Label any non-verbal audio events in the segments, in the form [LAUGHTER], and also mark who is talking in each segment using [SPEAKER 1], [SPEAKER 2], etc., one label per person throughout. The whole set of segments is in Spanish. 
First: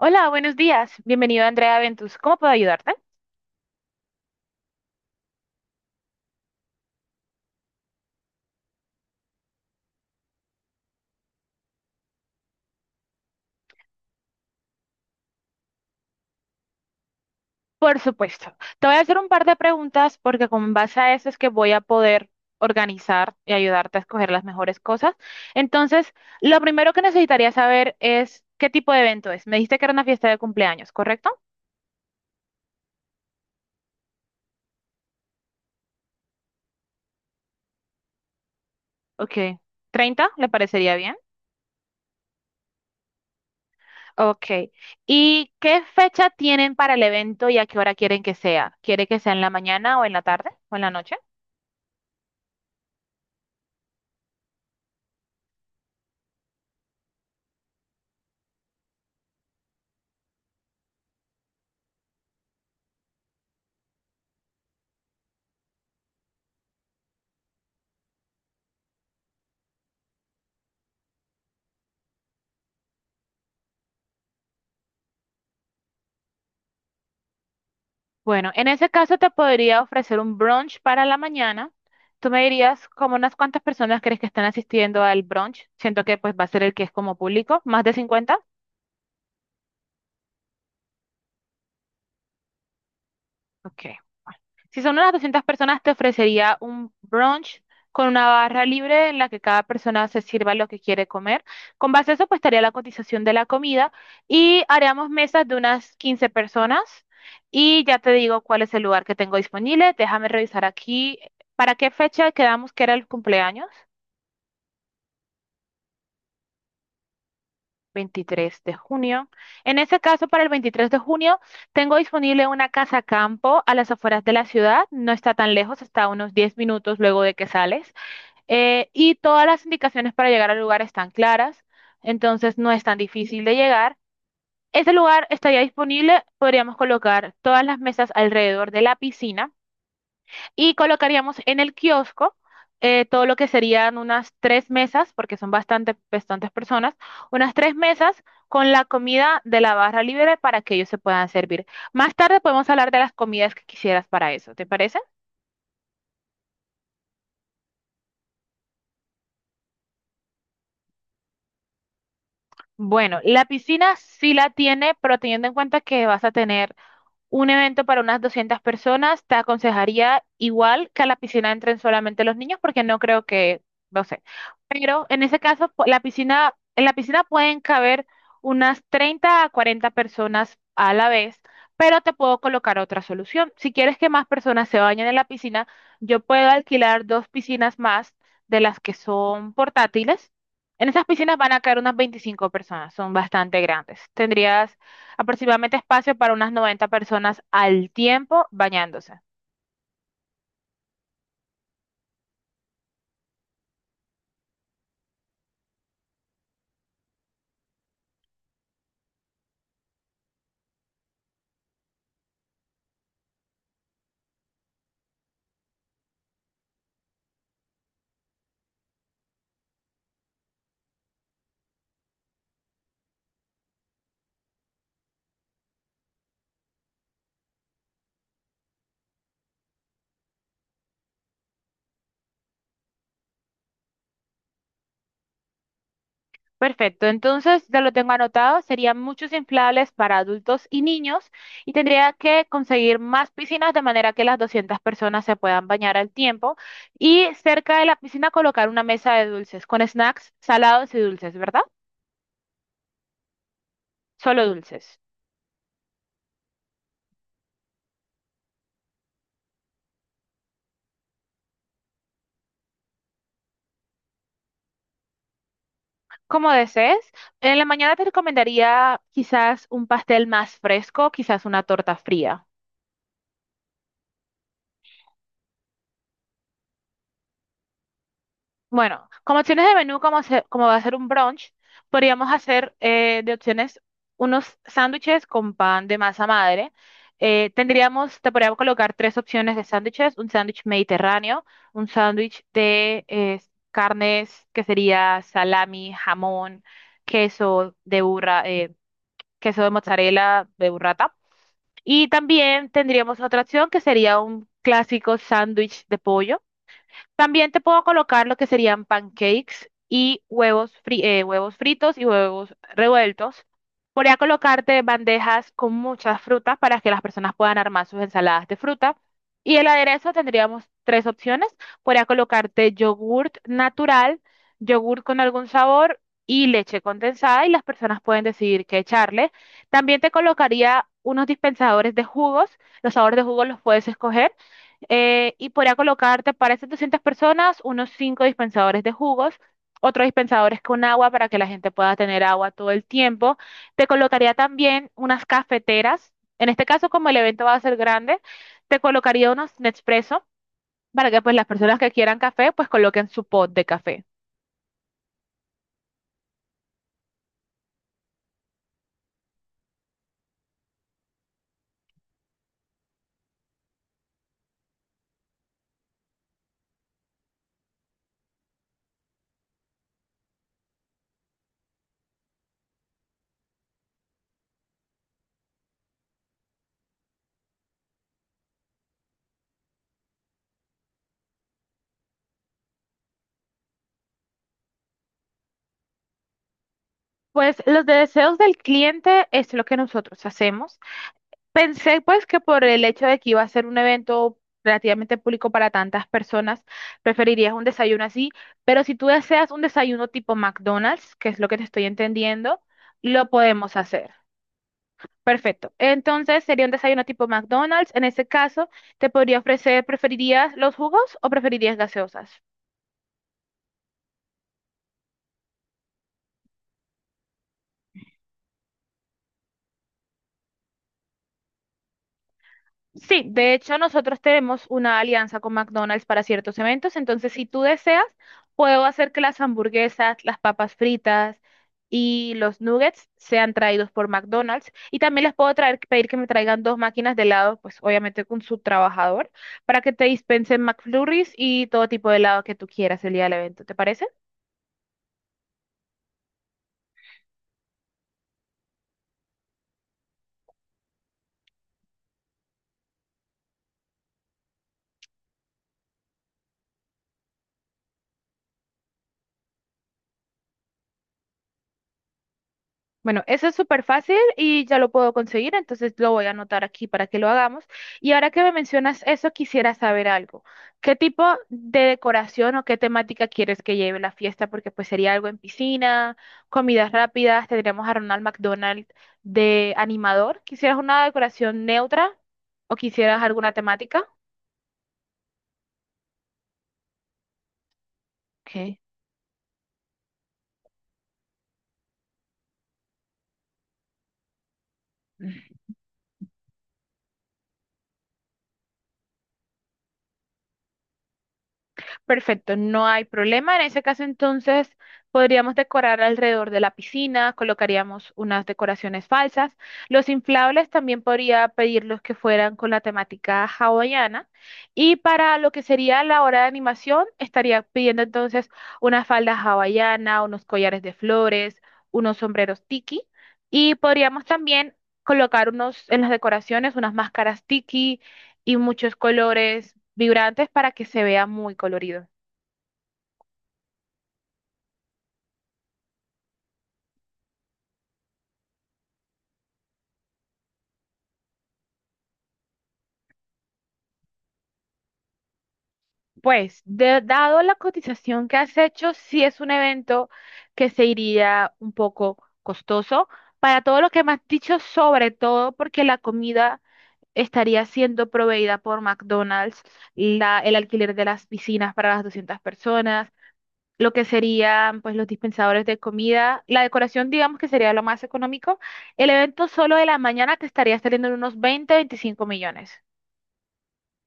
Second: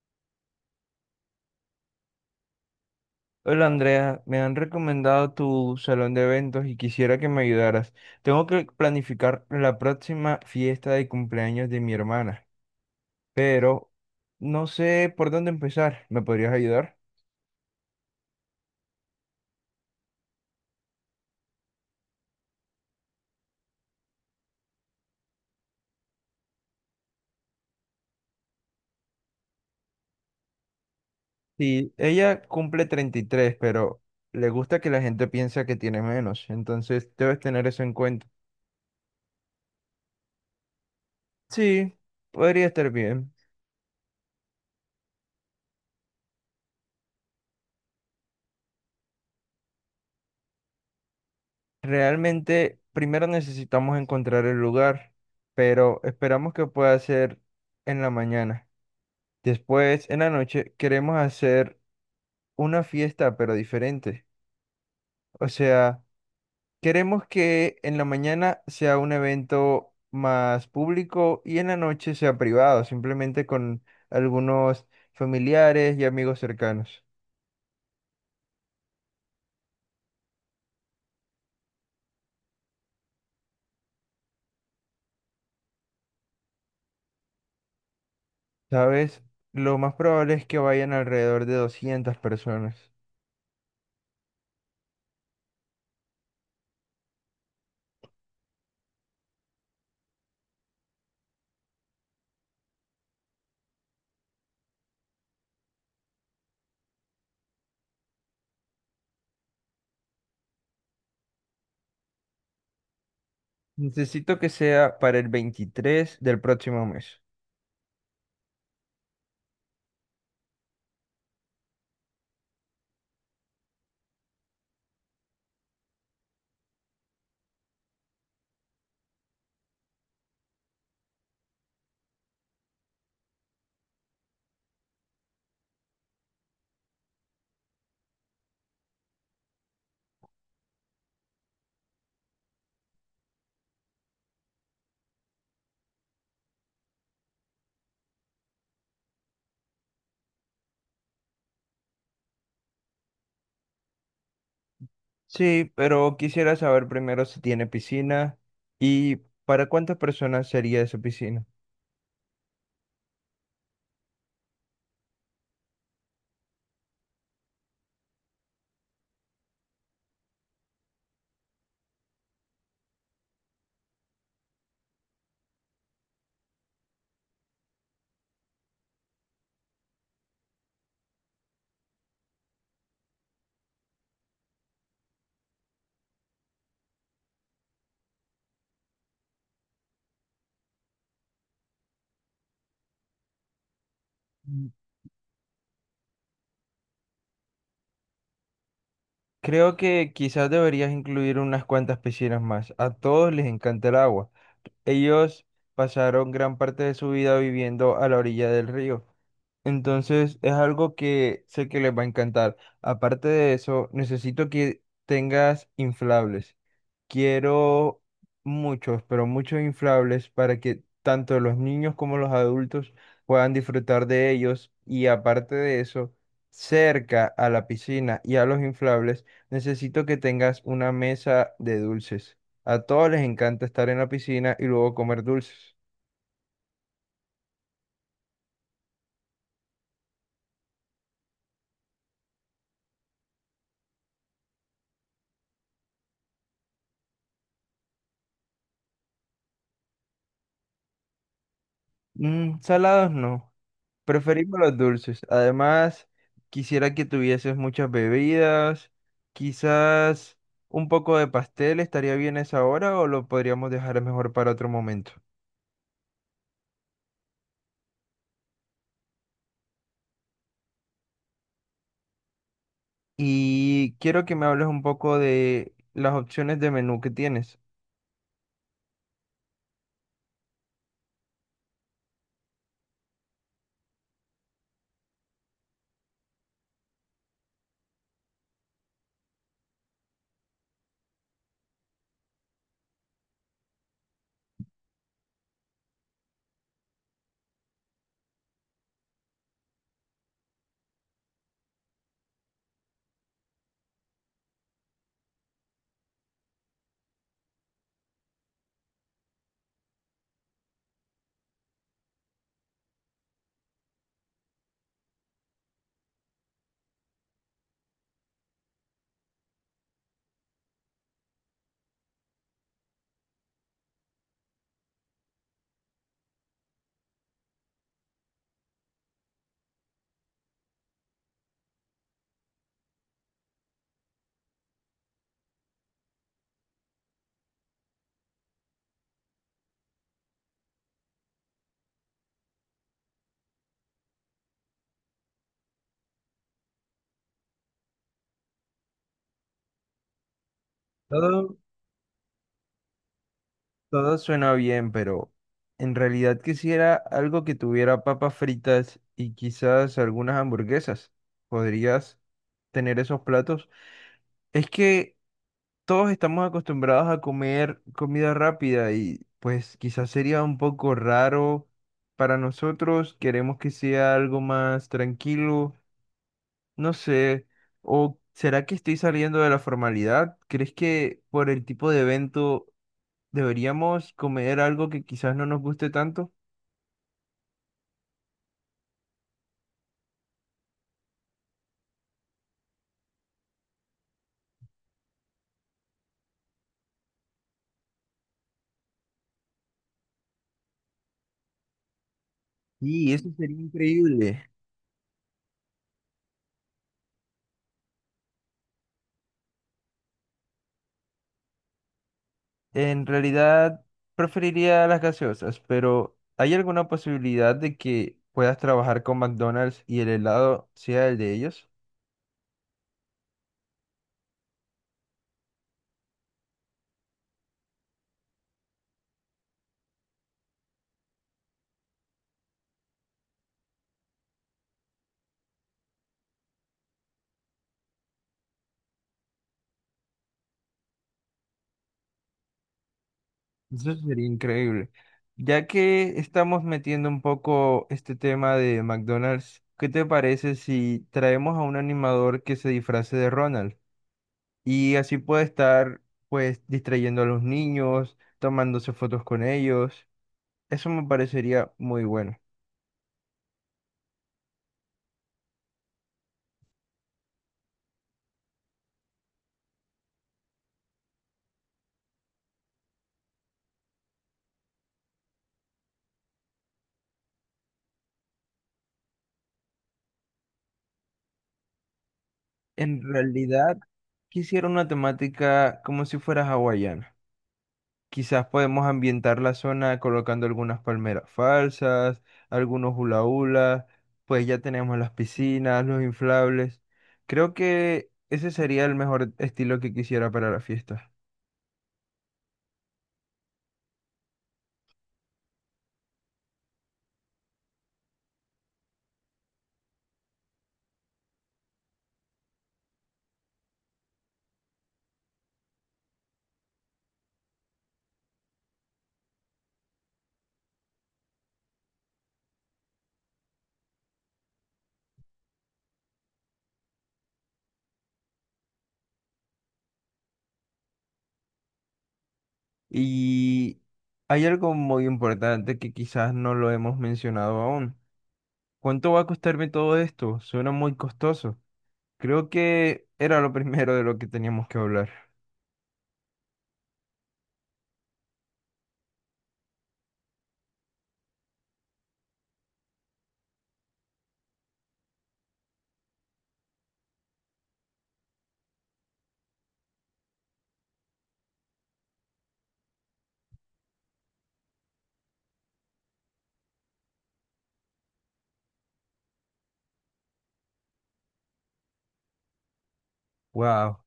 [SPEAKER 1] Hola, buenos días. Bienvenido a Andrea Ventus. ¿Cómo puedo ayudarte?
[SPEAKER 2] Hola Andrea, me han recomendado tu salón de eventos y quisiera que me ayudaras. Tengo que planificar la próxima fiesta de cumpleaños de mi hermana, pero no sé por dónde empezar. ¿Me podrías ayudar?
[SPEAKER 1] Por supuesto. Te voy a hacer un par de preguntas porque con base a eso es que voy a poder organizar y ayudarte a escoger las mejores cosas. Entonces, lo primero que necesitaría saber es qué tipo de evento es. Me dijiste que era una fiesta de cumpleaños, ¿correcto?
[SPEAKER 2] Sí, ella cumple 33, pero le gusta que la gente piensa que tiene menos, entonces debes tener eso en cuenta.
[SPEAKER 1] Ok. 30, ¿le parecería bien?
[SPEAKER 2] Sí, podría estar bien.
[SPEAKER 1] Ok. ¿Y qué fecha tienen para el evento y a qué hora quieren que sea? ¿Quiere que sea en la mañana o en la tarde o en la noche?
[SPEAKER 2] Realmente, primero necesitamos encontrar el lugar, pero esperamos que pueda ser en la mañana. Después, en la noche, queremos hacer una fiesta, pero diferente. O sea, queremos que en la mañana sea un evento más público y en la noche sea privado, simplemente con algunos familiares y amigos cercanos.
[SPEAKER 1] Bueno, en ese caso te podría ofrecer un brunch para la mañana. Tú me dirías como unas cuantas personas crees que están asistiendo al brunch. Siento que pues va a ser el que es como público, más de 50.
[SPEAKER 2] ¿Sabes? Lo más probable es que vayan alrededor de 200 personas.
[SPEAKER 1] Ok, bueno. Si son unas 200 personas, te ofrecería un brunch con una barra libre en la que cada persona se sirva lo que quiere comer. Con base a eso, pues estaría la cotización de la comida y haríamos mesas de unas 15 personas. Y ya te digo cuál es el lugar que tengo disponible. Déjame revisar aquí. ¿Para qué fecha quedamos que era el cumpleaños?
[SPEAKER 2] Necesito que sea para el 23 del próximo mes.
[SPEAKER 1] 23 de junio. En ese caso, para el 23 de junio, tengo disponible una casa campo a las afueras de la ciudad. No está tan lejos, está a unos 10 minutos luego de que sales. Y todas las indicaciones para llegar al lugar están claras, entonces no es tan difícil de llegar. Ese lugar estaría disponible, podríamos colocar todas las mesas alrededor de la piscina y colocaríamos en el kiosco todo lo que serían unas tres mesas, porque son bastantes personas, unas tres mesas con la comida de la barra libre para que ellos se puedan servir. Más tarde podemos hablar de las comidas que quisieras para eso, ¿te parece?
[SPEAKER 2] Sí, pero quisiera saber primero si tiene piscina y para cuántas personas sería esa piscina.
[SPEAKER 1] Bueno, la piscina sí la tiene, pero teniendo en cuenta que vas a tener un evento para unas 200 personas, te aconsejaría igual que a la piscina entren solamente los niños porque no creo que, no sé. Pero en ese caso, la piscina, en la piscina pueden caber unas 30 a 40 personas a la vez, pero te puedo colocar otra solución. Si quieres que más personas se bañen en la piscina, yo puedo alquilar dos piscinas más de las que son portátiles. En esas piscinas van a caer unas 25 personas, son bastante grandes.
[SPEAKER 2] Mm.
[SPEAKER 1] Tendrías aproximadamente espacio para unas 90 personas al tiempo bañándose.
[SPEAKER 2] Creo que quizás deberías incluir unas cuantas piscinas más. A todos les encanta el agua. Ellos pasaron gran parte de su vida viviendo a la orilla del río. Entonces es algo que sé que les va a encantar. Aparte de eso, necesito que tengas inflables. Quiero muchos, pero muchos inflables para que tanto los niños como los adultos puedan disfrutar de ellos. Y aparte de eso, cerca a la piscina y a los inflables, necesito que tengas una mesa de dulces. A todos les encanta estar en la piscina y luego comer dulces.
[SPEAKER 1] Perfecto, entonces ya lo tengo anotado, serían muchos inflables para adultos y niños y tendría que conseguir más piscinas de manera que las 200 personas se puedan bañar al tiempo y cerca de la piscina colocar una mesa de dulces con snacks salados y dulces, ¿verdad?
[SPEAKER 2] Mm, salados no.
[SPEAKER 1] Solo
[SPEAKER 2] Preferimos los
[SPEAKER 1] dulces.
[SPEAKER 2] dulces. Además, quisiera que tuvieses muchas bebidas. Quizás un poco de pastel estaría bien esa hora o lo podríamos dejar mejor para otro momento.
[SPEAKER 1] Como desees, en la mañana te recomendaría quizás un pastel más fresco, quizás una torta fría.
[SPEAKER 2] Y quiero que me hables un poco de las opciones de menú que tienes.
[SPEAKER 1] Bueno, como opciones de menú, como, como va a ser un brunch, podríamos hacer de opciones unos sándwiches con pan de masa madre. Tendríamos, te podríamos colocar tres opciones de sándwiches, un sándwich mediterráneo, un sándwich de carnes que sería salami, jamón, queso de burra, queso de mozzarella de burrata. Y también tendríamos otra opción que sería un clásico sándwich de pollo. También te puedo colocar lo que serían pancakes y huevos, huevos fritos y huevos revueltos. Podría colocarte bandejas con muchas frutas para que las personas puedan armar sus ensaladas de fruta. Y el aderezo tendríamos tres opciones. Podría colocarte yogurt natural, yogurt con algún sabor y leche condensada y las personas pueden decidir qué echarle. También te colocaría unos dispensadores de jugos. Los sabores de jugos los puedes escoger y podría colocarte para esas 200 personas unos 5 dispensadores de jugos, otros dispensadores con agua para que la gente pueda tener agua todo el tiempo. Te colocaría también unas cafeteras. En este caso, como el evento va a ser grande, te colocaría unos Nespresso para que pues las
[SPEAKER 2] Todo,
[SPEAKER 1] personas que quieran café pues coloquen su pot de café.
[SPEAKER 2] todo suena bien, pero en realidad quisiera algo que tuviera papas fritas y quizás algunas hamburguesas. ¿Podrías tener esos platos? Es que todos estamos acostumbrados a comer comida rápida y pues quizás sería un poco raro para nosotros, queremos que sea algo más tranquilo, no sé, o ¿será que estoy saliendo de la formalidad? ¿Crees que por el tipo de evento deberíamos comer algo que quizás no nos guste tanto?
[SPEAKER 1] Pues los deseos del cliente es lo que nosotros hacemos. Pensé pues que por el hecho de que iba a ser un evento relativamente público para tantas personas, preferirías un desayuno así, pero si tú deseas un desayuno tipo McDonald's, que es lo que te estoy entendiendo,
[SPEAKER 2] Sí,
[SPEAKER 1] lo
[SPEAKER 2] eso sería
[SPEAKER 1] podemos hacer.
[SPEAKER 2] increíble.
[SPEAKER 1] Perfecto. Entonces sería un desayuno tipo McDonald's. En ese caso, te podría ofrecer, ¿preferirías los jugos o preferirías gaseosas?
[SPEAKER 2] En realidad preferiría las gaseosas, pero ¿hay alguna posibilidad de que puedas trabajar con McDonald's y el helado sea el de ellos?
[SPEAKER 1] Sí, de hecho nosotros tenemos una alianza con McDonald's para ciertos eventos, entonces si tú deseas, puedo hacer que las hamburguesas, las papas fritas y los nuggets sean traídos por McDonald's y también les puedo traer, pedir que me traigan dos máquinas de helado, pues obviamente con su trabajador, para que te dispensen McFlurries y todo tipo de helado que tú quieras el día del evento, ¿te
[SPEAKER 2] Eso
[SPEAKER 1] parece?
[SPEAKER 2] sería increíble. Ya que estamos metiendo un poco este tema de McDonald's, ¿qué te parece si traemos a un animador que se disfrace de Ronald? Y así puede estar pues distrayendo a los niños, tomándose fotos con ellos. Eso me parecería muy bueno.
[SPEAKER 1] Bueno, eso es súper fácil y ya lo puedo conseguir, entonces lo voy a anotar aquí para que lo hagamos. Y ahora que me mencionas eso, quisiera saber algo. ¿Qué tipo de decoración o qué temática quieres que lleve la fiesta? Porque pues sería algo en piscina, comidas rápidas, tendríamos a Ronald McDonald de animador. ¿Quisieras una decoración neutra o
[SPEAKER 2] En
[SPEAKER 1] quisieras alguna
[SPEAKER 2] realidad,
[SPEAKER 1] temática?
[SPEAKER 2] quisiera una temática como si fuera hawaiana. Quizás
[SPEAKER 1] Ok.
[SPEAKER 2] podemos ambientar la zona colocando algunas palmeras falsas, algunos hula hula, pues ya tenemos las piscinas, los inflables. Creo que ese sería el mejor estilo que quisiera para la fiesta.
[SPEAKER 1] Perfecto, no hay problema. En ese caso, entonces, podríamos decorar alrededor de la piscina, colocaríamos unas decoraciones falsas. Los inflables también podría pedirlos que fueran con la temática hawaiana. Y para lo que sería la hora de animación, estaría pidiendo entonces una falda hawaiana, unos collares de flores, unos sombreros tiki. Y podríamos también colocar unos, en las decoraciones unas máscaras tiki y muchos colores vibrantes para que se vea muy colorido.
[SPEAKER 2] Y hay algo muy importante que quizás no lo hemos mencionado aún. ¿Cuánto va a costarme todo esto? Suena muy costoso. Creo que era lo [LAUGHS] primero de lo que teníamos que hablar.
[SPEAKER 1] Dado la cotización que has hecho, sí es un evento que se iría un poco costoso para todo lo que me has dicho, sobre todo porque la comida estaría siendo proveída por McDonald's, el alquiler de las piscinas para las 200 personas, lo que serían pues los dispensadores de comida, la decoración digamos que sería lo más económico. El evento solo de la mañana te estaría saliendo en unos 20, 25 millones.
[SPEAKER 2] Wow,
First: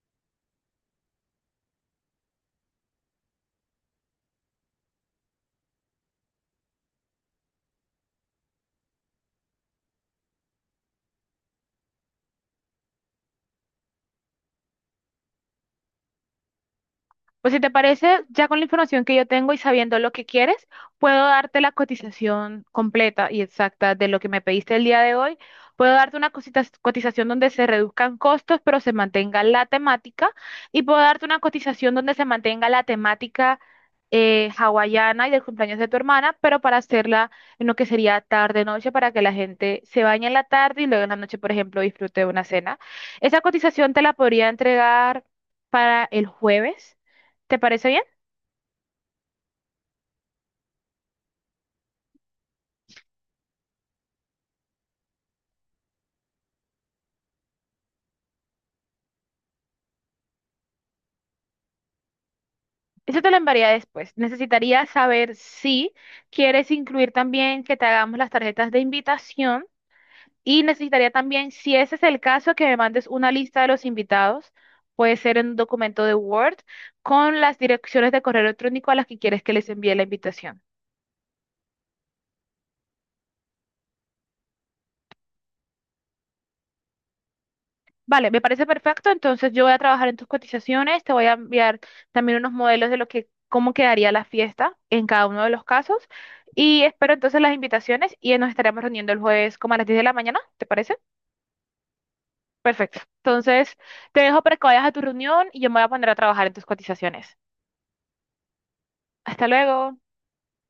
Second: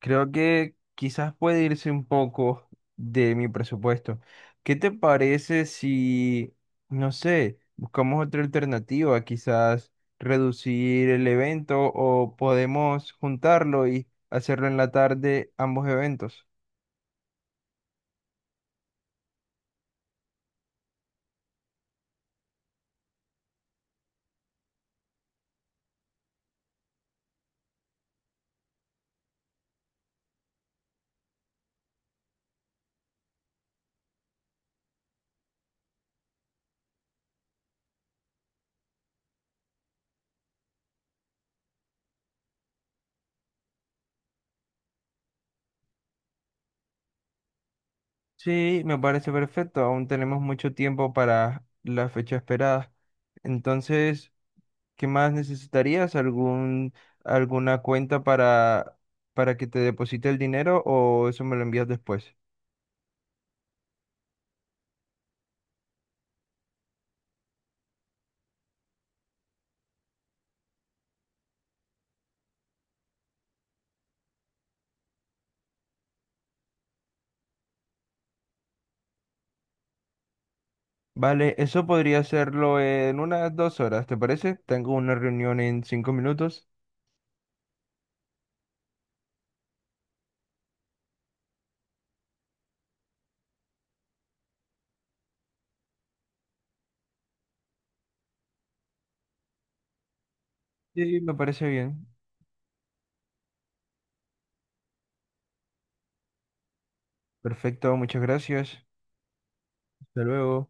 [SPEAKER 2] creo que quizás puede irse un poco de mi presupuesto. ¿Qué te parece si, no sé, buscamos otra alternativa, quizás reducir el evento o podemos juntarlo y hacerlo en la tarde, ambos eventos?
[SPEAKER 1] Pues si te parece, ya con la información que yo tengo y sabiendo lo que quieres, puedo darte la cotización completa y exacta de lo que me pediste el día de hoy. Puedo darte una cotización donde se reduzcan costos, pero se mantenga la temática. Y puedo darte una cotización donde se mantenga la temática hawaiana y del cumpleaños de tu hermana, pero para hacerla en lo que sería tarde-noche, para que la gente se bañe en la tarde y luego en la noche, por ejemplo, disfrute de una cena. Esa cotización te la podría entregar para el jueves. ¿Te parece bien?
[SPEAKER 2] Sí, me parece perfecto, aún tenemos mucho tiempo para la fecha esperada. Entonces. ¿Qué más necesitarías? ¿Alguna cuenta para, que te deposite el dinero o eso me lo envías después?
[SPEAKER 1] Eso te lo enviaría después. Necesitaría saber si quieres incluir también que te hagamos las tarjetas de invitación y necesitaría también, si ese es el caso, que me mandes una lista de los invitados. Puede ser en un documento de Word con las direcciones de correo electrónico a las que quieres que les envíe la invitación.
[SPEAKER 2] Vale, eso podría hacerlo en unas 2 horas, ¿te parece? Tengo una reunión en 5 minutos.
[SPEAKER 1] Vale, me parece perfecto. Entonces yo voy a trabajar en tus cotizaciones, te voy a enviar también unos modelos de lo que, cómo quedaría la fiesta en cada uno de los casos. Y espero entonces las invitaciones y nos estaremos reuniendo el jueves como a las 10 de la mañana, ¿te parece?
[SPEAKER 2] Sí, me parece bien.
[SPEAKER 1] Perfecto. Entonces te dejo para que vayas a tu reunión y yo me voy a poner a trabajar en tus cotizaciones.
[SPEAKER 2] Perfecto, muchas gracias.
[SPEAKER 1] Hasta luego.
[SPEAKER 2] Hasta luego.